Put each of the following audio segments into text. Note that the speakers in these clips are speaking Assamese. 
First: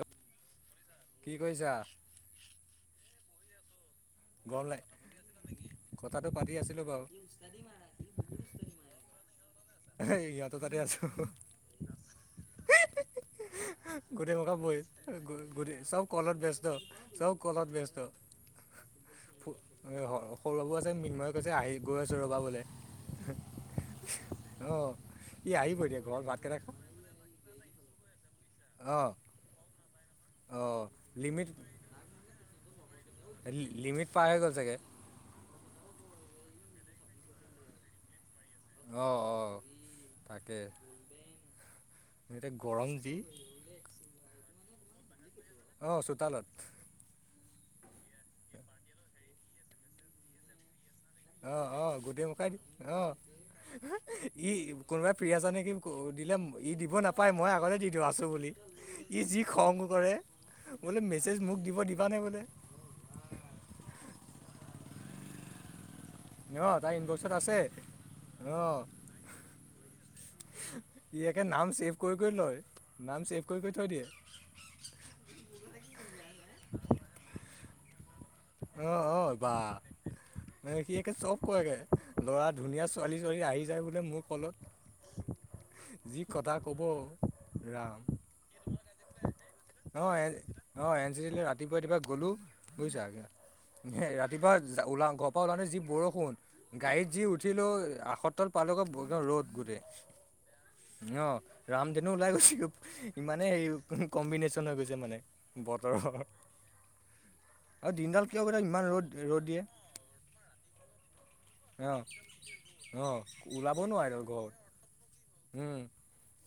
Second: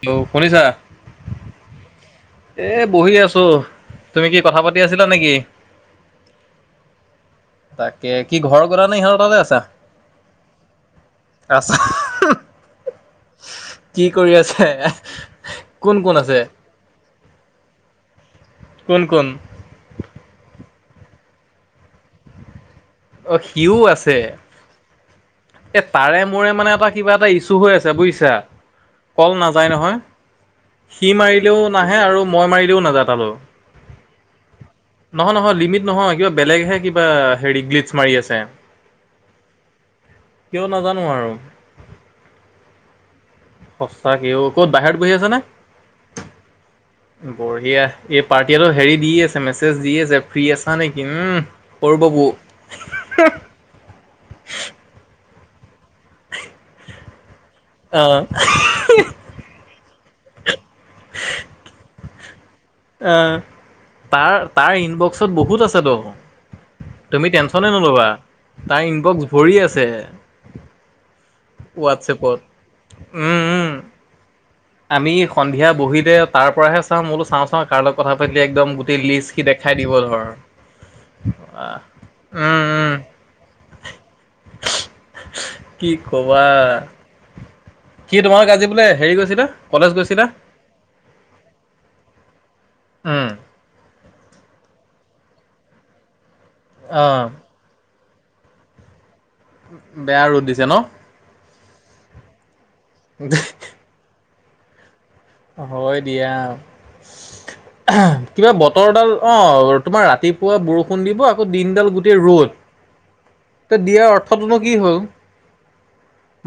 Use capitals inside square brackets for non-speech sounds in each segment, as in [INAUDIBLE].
হেল্ল' শুনিছা কি কৰিছা এ বহি আছো তুমি কি কথা গৰম পাতি লাই আছিলা নেকি কথাটো পাতি আছিলো বাৰু তাকে কি ঘৰৰ গ নাই সিহঁতৰ তাতে আছা সিহঁতৰ তাতে আছো। আছা কি কৰি গোটেই মখা আছে? বহি কোন চব কোন কলত আছে? ব্যস্ত চব কলত ব্যস্ত কোন কোন? সৰু বাবু আছে মৃন্ময় কৈছে আহি গৈ আছো ৰবা বোলে অ' সিও আছে অঁ ই আহিব এ এতিয়া তাৰে ঘৰত মোৰে ভাতকেইটা খা মানে এটা কিবা এটা ইছ্যু হৈ আছে বুজিছা অঁ কল নাযায় নহয় অঁ সি লিমিট মাৰিলেও নাহে আৰু মই মাৰিলেও নাযায় তালৈ লিমিট পাৰ হৈ গ'ল চাগে নহয় নহয় লিমিট নহয় কিবা বেলেগহে কিবা হেৰি গ্লিটছ মাৰি আছে। অ', অ' কিয় নাজানো আৰু এতিয়া গৰম যি সঁচাকে অ' ক'ত বাহিৰত বহি আছেনে অ', চোতালত এয়া এই পাৰ্টিটো হেৰি দি আছে, মেছেজ দি আছে, ফ্ৰী আ নেকি? উম, সৰু বাবু অ, ই কোনোবাই প্ৰিয়াজ নেকি। দিলে ই দিব নাপায়, মই আগতে দি দিওঁ আহ আছোঁ বুলি ই যি খং কৰে। বোলে মেছেজ মোক দিব, দিবা নে বোলে। এ, তাৰ, তাৰ ইনবক্সত বহুত আছেত অঁ তাৰ তুমি ইনবক্সত আছে টেনশচনে নল'বা, অঁ তাৰ ইনবক্স ভৰি আছে। ই একে নাম চছেভ কৰি, কৰি হোৱাটছএপত লয়, নাম উম চছেভ কৰি, উম কৰি থৈ দিয়ে। আমি সন্ধিয়া বহিতে তাৰ পৰাহে চাওঁ মইয়ো চাওঁ, চাওঁ কাৰ লগত কথা পা একদম গোটেই লিষ্ট দেখাই দিব ধৰ মান সি চব কগে আহ ল'ৰা উম ধুনীয়া উম ছোৱালী, ছোৱালী আহি যায় বোলে মোৰ কলত কি যি কবা কথা ক'ব কি তোমাক আজি বোলে হেৰি গৈছিল দা অ', অ', এন চি চি লৈ ৰাতিপুৱা ৰাতিপা গ'লো বুজিছা। উম হ, ৰাতিপুৱা ওলা ঘৰ পৰা ওলা নে যি বৰষুণ অ গাড়ীত যি উঠিলো কটল পালক ৰ'দ গোটেই বেয়া ৰ'দ দিছে ন অ, ৰামদনু ওলাই গৈছে। ইমানে হে কম্বিনেচন হৈ গৈছে মানে। বতৰৰ হয়, দিয়া। আৰু দিনডাল কিয় কিবা কৰে ইমান ৰ'দ বতৰডাল অ, ৰ'দ দিয়ে তোমাৰ ৰাতিপুৱা বৰষুণ দিব আকৌ দিনডাল গোটেই ৰ'দ। আহ, তে ওলাব নোৱি দিয়াৰ ত, অৰ্থটোনো কি হ'ল? ঘৰত উম।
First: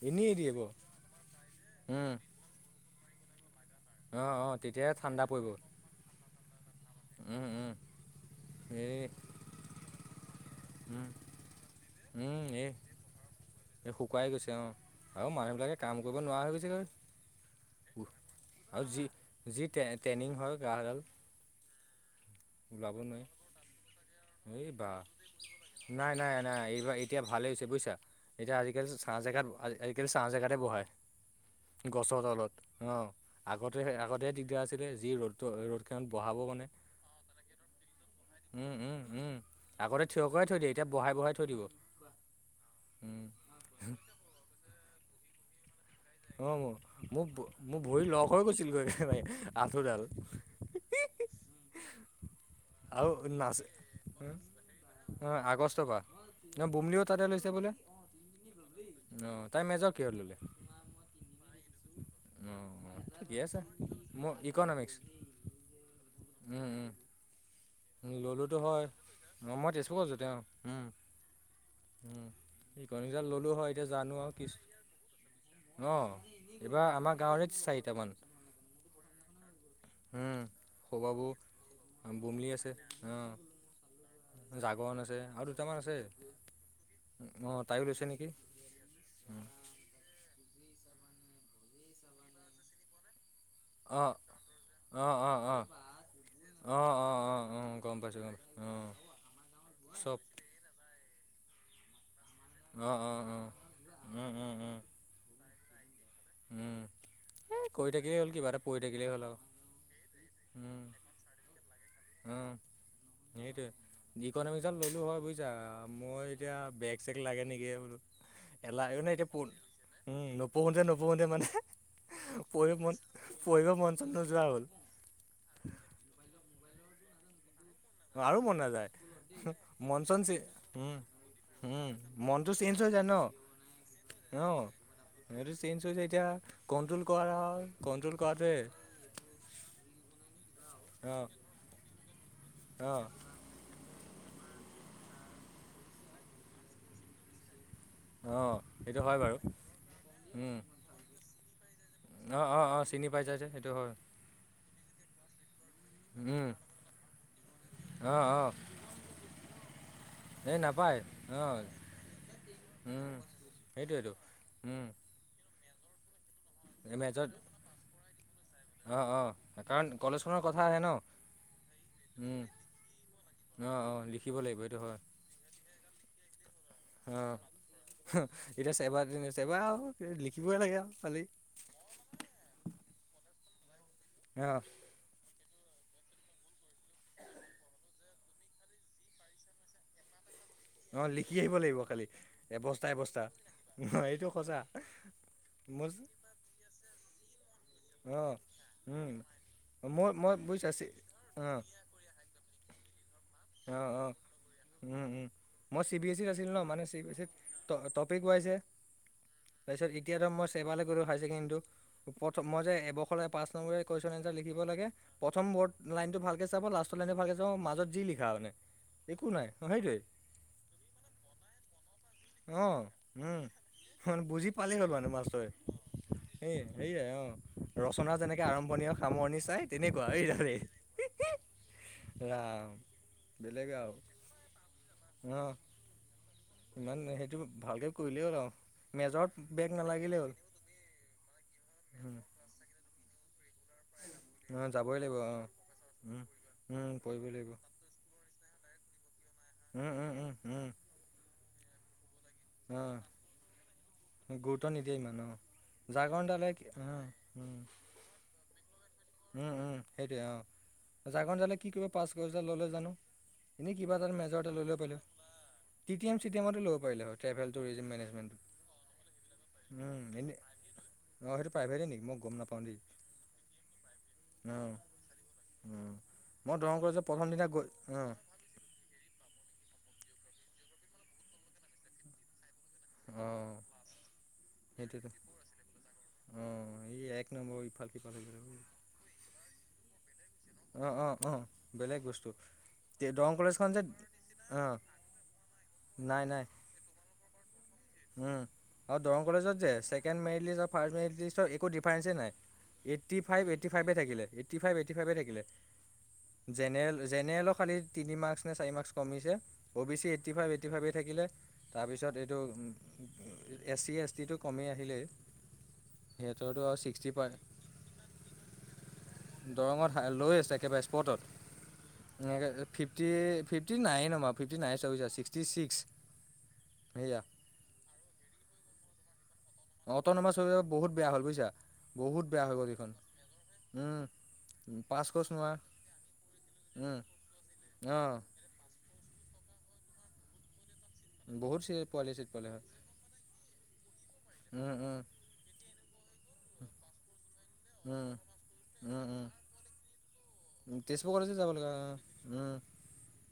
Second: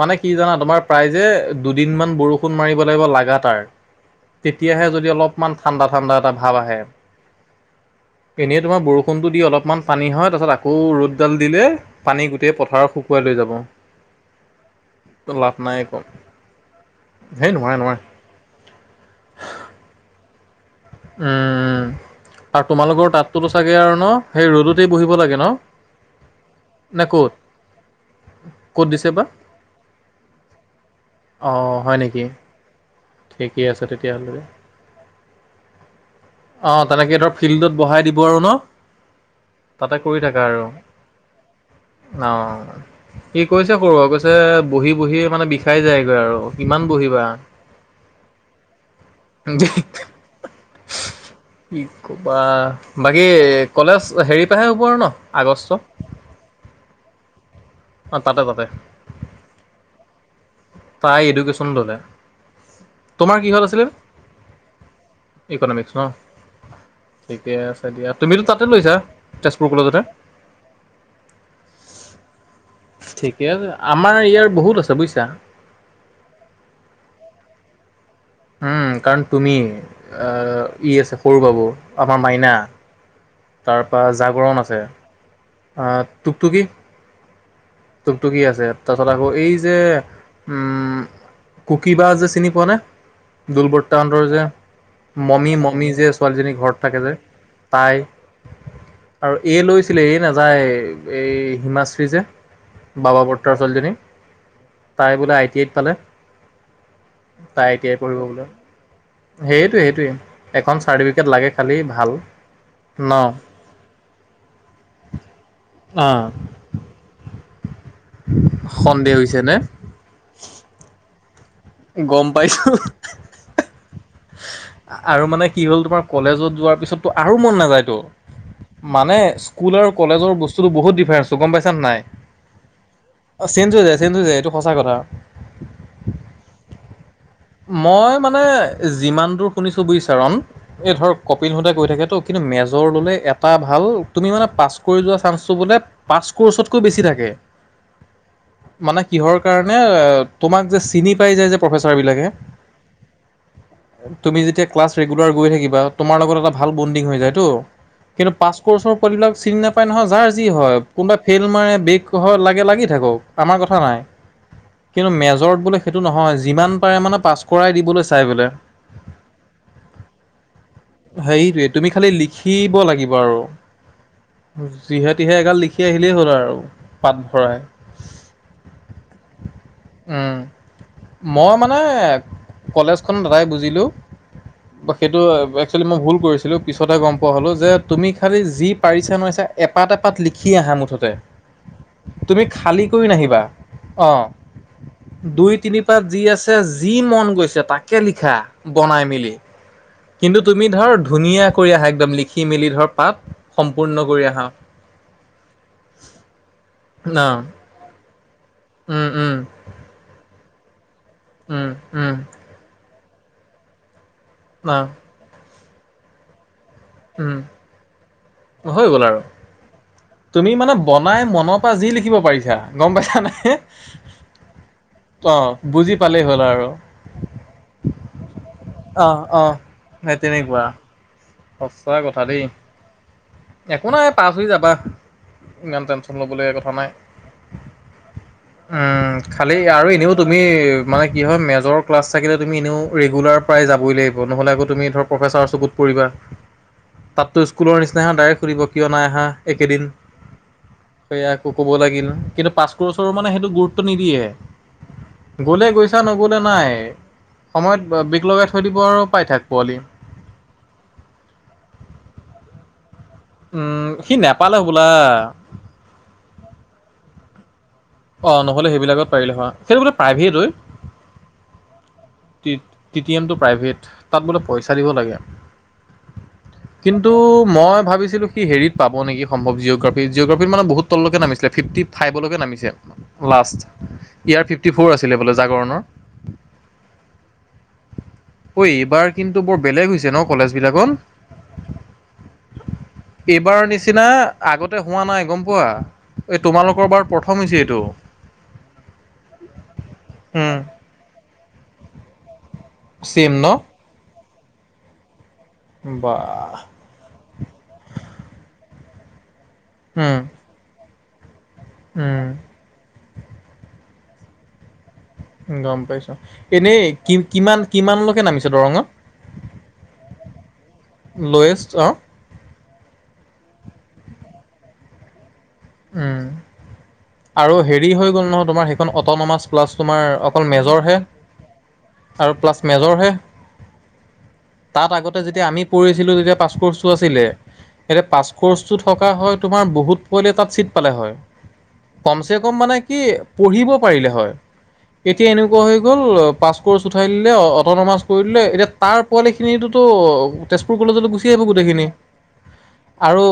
মানে কি এনেই জানা দিয়ে গ তোমাৰ প্ৰায় যে দুদিন উম মমান বৰষুণ মাৰিব। অঁ অঁ তেয়াহে তেতিয়াহে যদি ঠাণ্ডা পৰিব অলপমান ঠাডা, ঠা এটা ভাব আহে। উম, উম। এনে তোমাৰ এই বৰষুণতটো দি অলপমান পানী হয়। তাৰ পিছত আকৌ উম, ৰ'দডাল দিলে পানী উম, গোটেই এই পথাৰত শুকুৱাই লৈ যাব। এই শুকুৱাই গৈছে অ, আৰু লাভ নাই মানুহবিলাকে একো। কাম কৰিব নোৱাৰা হৈ গৈছেগৈ। হেই নোৱাৰে নোৱাৰে। আৰু যি, যি ট্ৰেইনিং হয় গডল উম। আৰু তোমালোকৰ তাঁতটোতো চাগে আৰু ন সেই এই বা ৰ'দতেই বহিব লাগে ন। নাই, নাই, নাই এইবাৰ নে এতিয়া ক'ত ভালেই হৈছে বুজিছা এতিয়া আজিকালি ক'ত দিছে চাহ বা? জেগাত আজিকালি চাহ জেগাতে বহায়। অ' হয় গছৰ নেকি? তলত অ, ঠিকেই আগতে, আছে আগতেহে তেতিয়াহ'লে দিগদাৰ আছিলে যি ৰ'দ ৰ'দখননত বঢহাব মানে। অঁ তেনেকে ফিল্ডত বঢহাই দিব আৰু ন। উম উম উম তাতে আগতে থিয় কৰাই থৈ দিয়ে। এতিয়া বহাই, বঢ়াই থৈ দিব। অ, উম ই কৈছে কৰ আৰু কৈছে বহি, বহি মানে বিশেষ অ, ম, মোৰ, মোৰ ভৰি লগ হৈ গৈছিল, গৈ নাই আঁঠুডাল [INAUDIBLE] কি কবা আৰু বাকী নাচ কলেজ হেৰি পৰাহে হ'ব আৰু ন আগষ্ট ন, বুমলিও তাতে লৈছে বোলে অঁ তাতে তাতে আহ, তাই মেজৰ কিহত ললে? তাই এডুকেশ্যন ল'লে। অ'। তোমাৰ ঠিক আছে, কিহত আছিলে ম, ইকনমিক্স ইকনমিক্স ন উম, উম। ঠিকে আছে উ, দিয়া তুমিতো ললোতো তাতে হয় লৈছা অ, মই তেজপুৰ কলেজতে কছো তেওঁ উ, উ। ঠিকে আছে আমাৰ ইয়াৰ বহুত আছে বুজিছা। ন, এইবাৰ আমাৰ গাঁৱৰে চাইড উম, কাৰণ তুমি উম, আহ, ই আছে সৌবাবু সৰু বাবু আমাৰ বুমলি মাইনা আছে অ', তাৰপা জাগৰণ আছে, আৰু দুটামান আছে টুকটুকি অ', তাইও লৈছে নেকি? টুকটুকি আছে, তাৰপিছত আকৌ এই যে উম, কুকিব যে চিনি পোৱা নে, দোল অ', বৰ্তাহতৰ যে অ', অ', মমি, অ', মমি যে ছোৱালীজনী ঘৰত অ', থাকে যে অ', অ', অ', গম তাই। পাইছোঁ গম পাইছোঁ অ', আৰু এ, লৈছিলে এ, চব নাযায়। এই হিমাশ্ৰী যে, অ', বাবা, অ', বৰতা অ', ছোৱালীজনী, উম, উম, উম, তাই বোলে আই টিত উম, এ কৰি থাকিলেই হ'ল। কিবা এটা কৰি থাকিলে। সেইটোৱেই, সেইটোৱেই, এখন চাৰ্টিফিকেট লাগে খালি। ভাল, ন? তাকে ইকনমিক্সত ল'লো। হয়, বুজিছা? মই অ এতিয়া বেগ-চেগ লাগে নেকি বোলো। এলাহ নে সন্দেহ এতিয়া? হৈছে পুন উম, নোপোহোঁতে, নোপোহোঁতে, মানে গম পাইছোঁ। পঢ়িব মন পঢ়িব মন চন নোযোৱা হ'ল আৰু- মানে, কি হ'ল? তোমাৰ কলেজত যোৱাৰ পিছতো আৰু মন নাযায়। টো, আৰু মন নাযায় মানে, স্কুল আৰু মন চন কলেজৰ বস্তুটো বহুত ডিফাৰেন্স। গম পাইছা, নাই? তই জান, চেঞ্জ হৈ যায় চেঞ্জ হৈ অ', যায় এইটো সঁচা কথা। [UNINTELLIGIBLE] চেঞ্জ হৈ যায় এতিয়া। কণ্ট্ৰ'ল কৰা। মই, কণ্ট্ৰল মানে, কৰাটোৱে যিমানটো শুনিছোঁ, বুজিছা, ৰণ, এই ধৰ অ কপিলহঁতে কয়। [UNINTELLIGIBLE] হৈ থাকেতো। কিন্তু মেজৰ অ ল'লে, এটা ভাল। তুমি, মানে, পাছ কৰি যোৱা চান্সটো বোলে পাছ ক'ৰ্ছতকৈ বেছি থাকে। অ সেইটো মানে, হয় কিহৰ বাৰু কাৰণে, এ? উম তোমাক যে চিনি পায়, যে ছাৰবিলাকে, অ অ অ চিনি পাইছা যে সেইটো হয় তুমি যেতিয়া ক্লাছ ৰেগুলাৰ কৰি থাকি বা, তোমাৰ লগত উম এটা ভাল বণ্ডিং হৈ যায়, তো। অ কিন্তু অ পাছ ক'ৰ্চৰ পোৱালিবিলাক চিন নাপায় নহয়, যাৰ যি এই হয়, নাপায় কোনবাই অ ফেইল মাৰে, বেগ হয়, লাগে লাগি থাক। উম [UNINTELLIGIBLE] আমাৰ কথা নাই, সেইটোৱেতো উম কিন্তু মেজৰ বুলি সেইটো নহয়। যিমান পাৰে, মানে, মেজত পাছ কৰাই দিবলৈ চাই বোলে। অ', অ', কাৰণ কলেজখনৰ কথা আহে ন' সেইটোৱে, তুমি খালি উম, লিখিব লাগিব, আৰু। অ', অ', লিখিব লাগিব এইটো হয়। যিহে-তিহে এগাল লিখি আহিলেই হ'ল, আৰু। পাত অ', ভৰাই। এতিয়া চেবা-চেবা আও উম লিখিবই লাগে, আৰু খালি। মই, মানে, কলেজখন দাদাই বুজিলোঁ, অ', সেটো [UNINTELLIGIBLE] এক্সোৱেলি, মই ভুল কৰিছিলোঁ। পিছতে গম পোৱা হ'ল, [UNINTELLIGIBLE] যে তুমি খালি যি পাৰিছা, নোৱাৰিছা, এটা এটা পাত লি অ', লিখি আহিব লাগিব। খালি তুমি খালী কৰি এবস্তা-এবস্তা, এইটো সঁচা দুই-তিনি মোৰ পাত যি আছে, যি মন গৈছে, তাকে লিখা অ'। বনাই উম, মেলি। মই মই কিন্তু, তুমি বুজিছা চি ধৰ, ধুনীয়াকৈ অ', কৰি আহা, একদম লিখি মেলি ধৰ পাত। অ', সম্পূৰ্ণ অ', কৰি আহা উম, উম, মই চি বি এছ ইত আছিলোঁ ন, মানে, চি বি এছ ইত অঁ ট টপ। কোৱা যে উম উম তাৰপাছত এতিয়া ছেবালৈ গ'লো, হাইছেকেণ্ডটো উম উম অৰ্থৎ মই যে এবশ [UNINTELLIGIBLE] পাছ নম্বৰি কুৱেছন এন্সাৰ লিখিব অঁ লাগে। প্ৰথম বৰ্ড লাইনটো ভালকে। চাব, লাষ্ট লাইনটো ভালকৈ উম চাব, মাজত যি লিখ। হৈ গ'ল আৰু তুমি মানে বনাই মনৰ পৰা যি লিখিব। পাৰিছা অ', গম পাইছা উম, নাই [UNINTELLIGIBLE] বুজি পালেই হ'ল মানে অঁ মাষ্টৰে বুজি পালেই হ'ল সেইয়ে আৰু সেইয়ে, অ'। ৰচনা যেনেকৈ আৰম্ভণি, অ', সামৰণি অ', চাই, তেনেকুৱা এইদৰে। সঁচা কথা দে। বেলেগ একো আৰু নাই পাছ হৈ যাবা। অ ইমান টেনশ্যন ল'বলগীয়া কথা হয়। ইমান সেইটো ভালকৈ কৰিলেই হ'ল আৰু উ, মেজৰত খালি বেগ আৰু এনেও নালাগিলেই হ'ল তুমি, মানে কি হয় মেজৰ ক্লাচ থাকিলে তুমি এনেও ৰেগুলাৰ প্ৰায় যাবই লাগিব নহ'লে অ আকৌ তুমি যাবই ধৰ লাগিব অ প্ৰফেচাৰৰ চকুত পৰিবা উম উম পঢ়িবই তাততো লাগিব স্কুলৰ নিচি তাত ডাইৰেক্ সুধিব কিয় নাই আহা? উ, উ, উ, উ। সেয়া আকৌ ক'ব লাগিল, কিন্তু পাচ কৰ্চৰ মানে সেইটো গুৰুত্ব নিদিয়ে। গুৰুত্ব নিদিয়ে ইমান অ গ'লে গৈছা, জাগৰণ নগ'লে দালে কি নাই। অ সময়ত অ' বিগ লগাই থৈ দিব আৰু। পাই থাক উম-উম, পোৱালি। সেইটোৱে অ', জাৰখন জালে কি কৰিব, পাছ কৰি ল'লে জানো? এনেই উম, কিবা সি এটাত মেজৰ এটা নেপালে লৈ লব হ'বলা পাৰিলা হয়। T T M C T এমতে ল'ব পাৰিলা হয় ট্ৰেভেল টুৰিজিম মেনেজমেণ্টটো অ', নহলে সেইবিলাকত পাৰিলে হয়। সেইটো বোলে উম এনে প্ৰাইভেট হয়। অ সেইটো প্ৰাইভেটেই নিকি, মই গম নাপাওঁ দেই। ৱেইট, তাত বোলে অ পইচা দিব লাগে। উম। মই দৰং কলেজৰ কিন্তু, প্ৰথম দিনা গৈ মই অ ভাবিছিলো সি হেৰিত পাব নেকি সম্ভৱ জিঅ'গ্ৰাফ জিঅ'গ্ৰাফিত মানে বহুত তললৈকে নামিছিলে, ফিফটি ফাইভলৈকে নামিছে। অ লাষ্ট ইয়াৰ ফিফটি ফ'ৰ সেইটোতো আছিলে বোলে জাগৰণৰ অ এই এক নম্বৰ ইফাল সিফাল হৈ ঐ, এইবাৰ কিন্তু বৰ বেলেগ হৈছে ন। কলেজবিলাকত আহ অ', অ', বেলেগ বস্তু দৰং এইবাৰ কলেজখন যে নিচিনা অ আগতে হোৱা নাই গম পোৱা নাই এই নাই তোমালোকৰ বাৰ প্ৰথমচি আৰু দৰং কলেজত যে second merit um list third merit লিষ্টৰ একো ডিফাৰেঞ্চই নাই। এইটি চেম ন ফভট, ফভে থাকে এইটি ফভটি, ফাইভে থিলে বা জেনেল জেনেৰেলৰ খালি তিনি মাৰ্কচ নে চাৰি মাৰ্কচ কমিছে। অ' B C um eighty five, eighty ফাইভেই থাকিলে তাৰপিছত উম এইটো এ চি এছ টিটো কমেই আহিলেই। গম পাইছো সিহঁতৰতো আৰু এনেই ছিক্সটি কি পায় কিমান কিমানলৈকে নামিছে দৰঙত? দৰঙত লৈ আছে একেবাৰে লয়েষ্ট স্পটত এনেকৈ ফিফটি-ফিফটি নাইন নমা ফিফটি নাইন চাবিছোৱা ছিক্সটি ছিক্স সোৱা ফ্ৰী হৈ গ'ল নহয় তোমাৰ সখন অ'ন'মছ অ, অটনমাৰ চল বহুত বেয়া হ'ল বুজিছা আৰু বহুত বেয়া প্লাছ হৈ গেইখন, মেজৰহে উম। তাত পাছ আগতে কৰ্চ যেতিয়া নোৱাৰা। আমি পঢ়িছিলো। তেতিয়া পাছপৰ্চটো উম, আছিলে। এতিয়া অ', পাছ কৰ্চটো থকা হয়। তোমাৰ বহুত পোৱলে তাত ছিট পালে হয়। বহুত চি পোৱালি কম চিট চে পোৱালি কম হয়। মানে কি পঢ়িব পাৰিলে হয়। উম, উম, এতিয়া এনেকুৱা হৈ গল পাছ কৰ্ছ উঠাই দিলে অটনমাজ উম, কৰি দিলে এতিয়া তাৰ উম, উম, পোৱালি খিনি তেজপুৰ উম, কলে গু কলেজো আহ যাব লগা গিনি অ', উম, আৰু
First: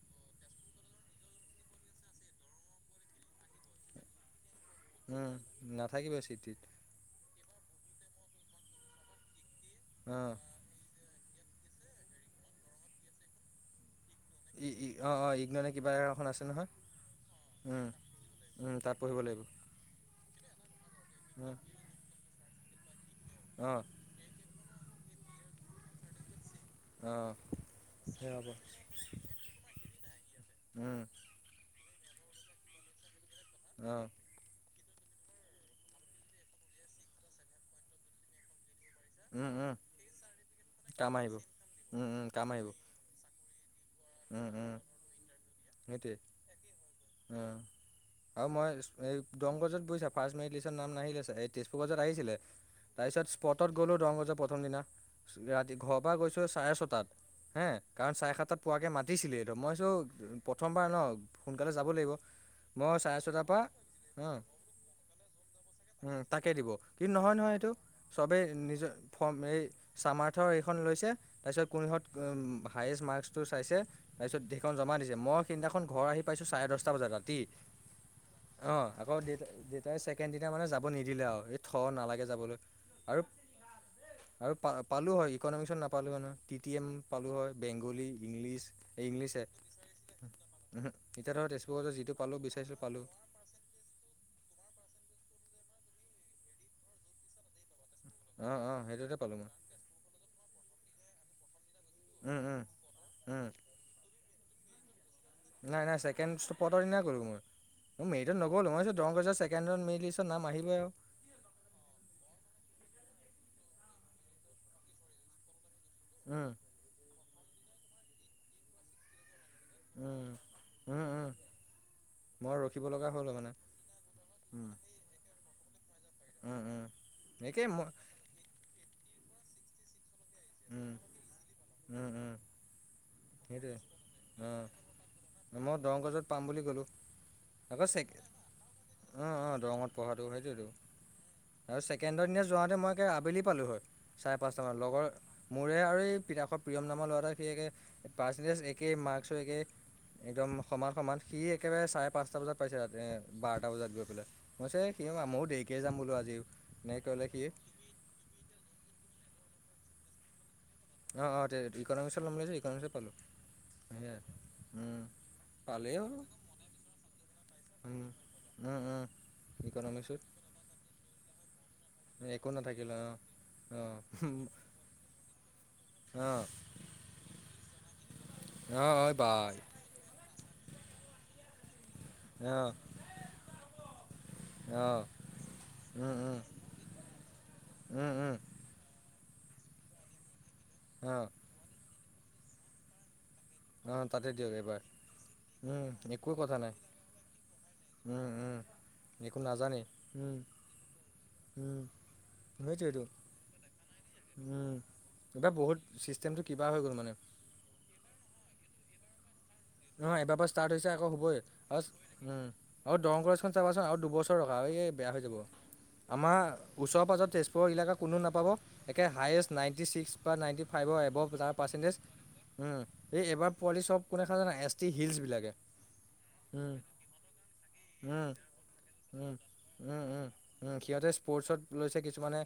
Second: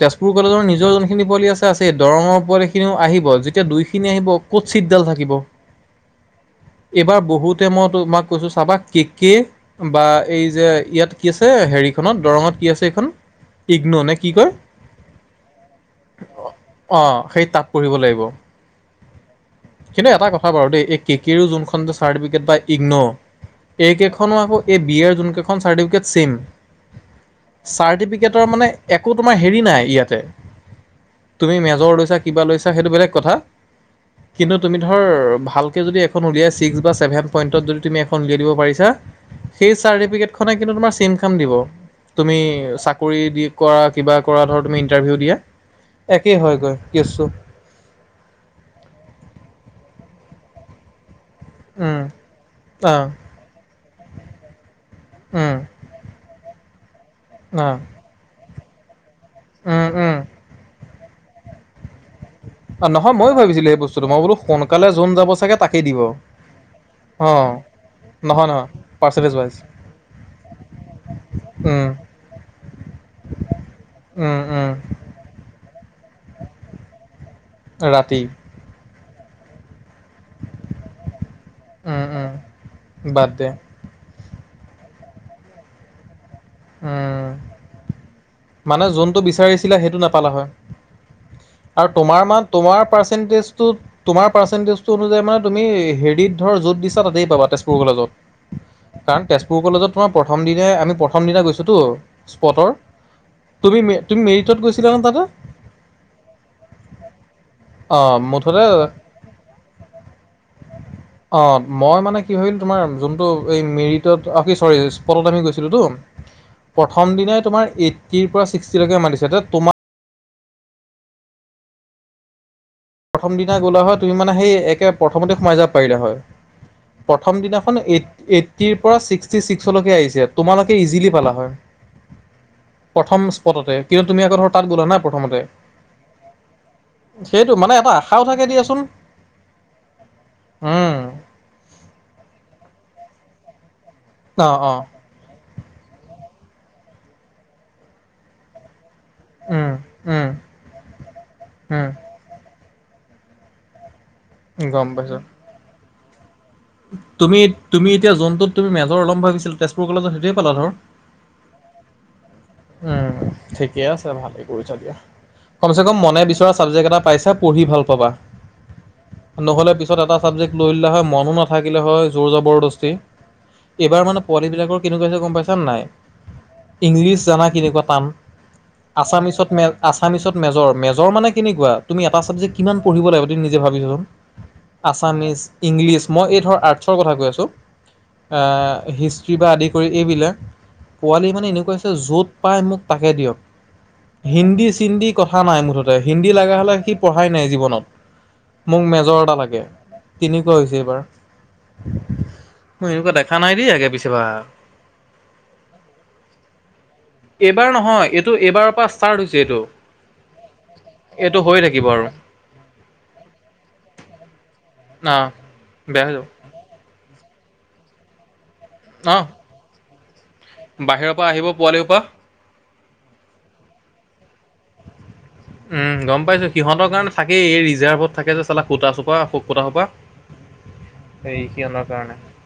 তেজপুৰ কলেজৰ নিজৰ যোনখিনি পোৱালি আছে-আছে দৰঙৰ পোৱালি খিনিও আহিব যেতিয়া দুইখিনি আহিব ক'ত চিতডাল উম, থাকিব নাথাকিবই চিট টিত এইবাৰ বহুত মই তোমাক কৈছো চাবা কে-কে বা অ', এই যে ইয়াত কি আছে। হেৰিখনত দৰঙত কি আছে এইখন ইগনো নেক্স অ', অ', ইগ্ন [UNINTELLIGIBLE] [UNINTELLIGIBLE] আছে নহয়, অ সেই তাত পঢ়িব লাগিব তাত পঢ়িব লাগিব। [UNINTELLIGIBLE] দেই এই কে কে‌ উম, যোনখন চাৰ্টিফিকট বা ইগন অ', এই কেখনো আকৌ এই বিয়েৰ যোনখন খন চাৰ্টিফিকেট ছেম। অ', সেই চাৰ্টিফিকেটৰ হ'ব মানে একো তোমাৰ হেৰি নাই ইয়াতে। উম, তুমি মেজৰ লৈছা, কিবা লৈছা, সেইটো বেলেগ কথা অ', কিন্তু তুমি ধ ধৰ ভালকৈ যদি এখন উলিয়াই ছিক্স বা ছেভেন পইণ্টত যদি তুমি এখন উলিয়াই দিব পাৰিছা। উম, সেই উম, চাৰ্টিফিকেটখনএ কিন্তু তোমাক ছেম কাম দিব, উম, উম, তুমি কাম আহিব চাকৰি দি কৰা কিবা কৰা ধৰ তুমি ইণ্টাৰভিউ দিয়া। সেইটোয়ে একেই হয়গৈ কেছটো। উ, আৰু মই এই দংগজত বৈ চাব। ফাৰ্ষ্ট মেৰিট লিষ্ট নাম নিলে এই তেজপুৰ গজত উম, আহিছিলে অ', তাৰপিছত স্পটত গ'লো ৰৰংগজৰ প্ৰথম দিনা। উম, ৰাতি ঘৰৰ পৰা গৈছো চাৰে ছটাত হে অ', কাৰণ চাৰে সাতটাত পোৱাকে মাতি পাতিছিল এইটো মই উম, চো উম। প্ৰথমবাৰ ন সোনকালে যাব লাগিব। মই নহয় চাৰে ময় ছটাৰ পৰা ভাবিছিলো সেই বস্তুটো মই বোলো সোনকালে যোন যাব চাগে তাকেই দিব তাকে দিব কিন্তু নহয় অ'। নহয় চবেই নহয় নহয় নিজৰ পাৰ্চেণ্টেজ ফৰ্ম ৱাইজ এই সামাৰথ এইখন লৈছে তাৰপিছত কোন উম, সহত উ হায়েষ্ট মাৰ্কচ টো চাইছে, তাৰ উম, পিছত উম, সেইখন জমা দিছে মই সেইদিনাখন ঘৰ আহি পাইছো চাৰে দহটা বজাত ৰাতি ৰাতি। অঁ আকৌ দ তাই ছেকেণ্ড দিনা মানে যাব নিদিলে আৰু এই থ, উম, নালাগে উম, যাবলৈ আৰু বাদ দে আৰু প, পালো হয় ইকনমিক্সত নাপালো মানো টি টম উম, পালো হয়, বেংগলী, ইংলি মানে যোনটো বিচাৰিছিলে সেইটো নাপ নাপালা হৈ, এতিয়া ধৰ আৰু তেজপুৰতে যিটো পালোঁ বিচাৰিছিলোঁ পালোঁ তোমাৰ পাৰ্চেন্টেজটোত যে মানে তুমি হেৰিত ধৰ যত দিছ তাতেই পাবা তে তেজপুৰ কলেজত অঁ অঁ সেইটোতে কাৰণ পালোঁ মই তেজপুৰ কলেজত তোমাৰ প্ৰথম দিনে আমি প্ৰথম দিনা গৈছোঁ। যটো উম উম স্পটৰ উম তুমি, তুমি মেৰিটত গৈছিলা ন তাতে? নাই, নাই ছেকেণ্ড স্পটৰ দিনাই গলো মই। মোৰ অ' মেৰিত মুঠতে নগ'ল মই দৰংগজ ছেকেড ৰাড মিলিছত নাম আহিবই আৰু। অ' মই মানে কি [UNINTELLIGIBLE] তোমাৰ যোনটো মেৰিটত কি চৰি আমি গৈছিলো টো উম প্ৰথম দিনাই তোমাৰ এই তিৰ পৰা ছিক্সটি লৈকে মাতিছে তে উম, উম, মই ৰখিব লগা হ'ল প্ৰথম মানে দিনা গ'লা হয় তুমি মানে সেই উম একে প্ৰথমতে সোমাই যাব পাৰিলা হয়। উম উম প্ৰথম একেই দিনাখন মই এইটিৰ পৰা ছিক্সটি ছিক্সলৈকে আহিছে তোমালোকে উম ইজিলি পালা হয়। উম, উম। প্ৰথম স্পটতে সেইটোৱে কিন্তু তুমি আকৌ ধৰ অঁ তাত গ'লা না প্ৰথমতে। মই সেইটো মানে [INAUDIBLE] আশাও থাকে দিয়াচোন। উম, অ', দৰঙত পঢ়াতটো সেইটোয়েতো উম আৰু ছেকেণ্ডৰ দিনা যোৱাহেতেন মই একে আবেলি পালো হয় চাৰে অ পাঁচট অ মান লগৰ মোৰে আৰু এই পিঠাখোৱাৰ প্ৰিয়ম নামৰ লৰা সেই একে পাৰ্চেণ্টেজ এক একেই মাৰ্ক্সো একেই উম উম একদম সমান সমান সি একেবাৰে উম চাৰে পাঁচটা বজাত পাইছে তাতে বাৰটা বজাত গৈ পেলাই, মই গম কৈছোঁ সি পাইছো ময়ো দেৰিকে যাম বোলো আজি। এনেকৈ ক'লে তুমি সি তুমি এতিয়া যোনটোত তুমি মেজৰ লম ভাবিছিলা তেজপুৰ কলেজত সেইটয়ে পালা ধৰ। অ', অ', ইকনমিক্স লম বুলি ভাবিছিলোঁ ইকনমিক্সত পালো উম, ঠিকে আছে সেইয়াই ভালেই কৰিছা দিয়া উম। কমচে কম মনে বিচৰা ছাবজেক্ট এটা পাইছে পঢ়ি ভাল পাবা। নহ'লে পিছত এটা ইকনমিক্সত ছাবজেক্ট লৈ ল'লা হয় মনো না থাকিলে হয় জোৰ একো জবৰদস্তি নাথাকিলে অঁ অঁ এইবাৰ মানে পোৱালিবিলাকৰ কেনেকুৱাছে গম পাইছা নে নাই? অঁ অঁ ইংলিছ জানা কেনেকুৱা টান, অঁ অঁ আছামিচত বাই মে আছামিচত মেজৰ মেজৰ মানে কেনেকুৱা তুমি এটা ছাবজেক্ট অঁ কিমান পঢ়িব লাগিব তুমি নিজে ভাবি চোৱাচোন অঁ আছামিছ, ইংলিছ মই এই ধৰ আৰ্টছৰ কথা কৈ আছোঁ অঁ হিষ্ট্ৰী বা আদি কৰি এইবিলাক অঁ পোৱালি মানে এনেকুৱা হৈছে য'ত পাই মোক তাকে দিয়ক। অ তাতে দিয়ক হিন্দী এইবাৰ চিন্দি কথা নাই উম মুঠতে হিন্দী একোৱে কথা লগা নাই হলে সি পঢ়াই নাই জীৱনত। উম উম মোক মেজৰ এটা একো লাগে নাজানেই উম তেনেকুৱা হৈছে এইবাৰ। উম, মই সেইটোৱেইটো। এনেকুৱা দেখা নাই দেই আগে পিছে বা। উম, এইবাৰ বহুত চিষ্টেমটো কিবা হৈ গ'ল মানে। এইবাৰ নহয় এইটো এইবাৰৰ পৰা ষ্টাৰ্ট হৈছে এইটো। নহয় এবাৰ পৰা ষ্টাৰ্ট হৈছে আকৌ হ'বই এইটো হৈ থাকিব আৰু উ দৰং কলেজখন চাবাচোন আৰু দুবছৰ ৰখা একে বেয়া অ হৈ যাব বেয়া হৈ যাব আমাৰ উচৰ পাজৰ তেজ পুৰৰ এলেকা কোনো নাপাব একে অ। হায়েষ্ট নাইণ্টি ছিক্স নাইনটি ফাইভৰ বাহিৰৰ পৰা এবোভ আহিব যাৰ পোৱালি পাৰ্চটেজ সোপা। উম, এবাৰ পোৱালি চব কোনে জানা এষ্টি হিলছ উম, গম পাইছো সিহঁতৰ কাৰণে থাকেই এই ৰিজাৰ্ভত থাকে যে চালা কুটা উম, সোপা কুটা সোপা। উম, উম, উম, সিহঁতে সেই স্পৰ্টচত সিহঁতৰ লৈছে কাৰণে কিছুমানে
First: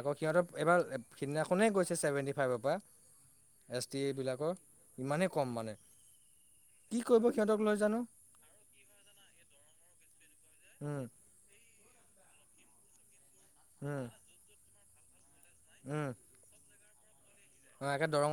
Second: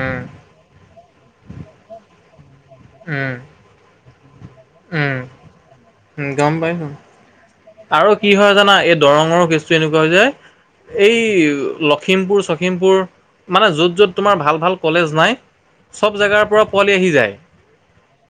আকৌ সিহঁতৰ এবাৰ সিদিনাখনেই গৈছে চেভেনটি ফাইভৰ পৰা উম এছ টি এইবিলাকৰ উম ইমানেই কম মানে। উম গম পাইছো কি কৰিব সিহঁতক লৈ জানো আৰু কি হয় জানা এই দৰঙৰো কেছটো এনেকুৱা হৈ যায়। উম, এই লখিমপুৰ চখীমপুৰ মানে য'ত উম, য'ত তোমাৰ ভাল ভাল কলেজ নাই উম, চব জেগাৰ পৰা পোৱালি আহি যায়। অ', একে দৰং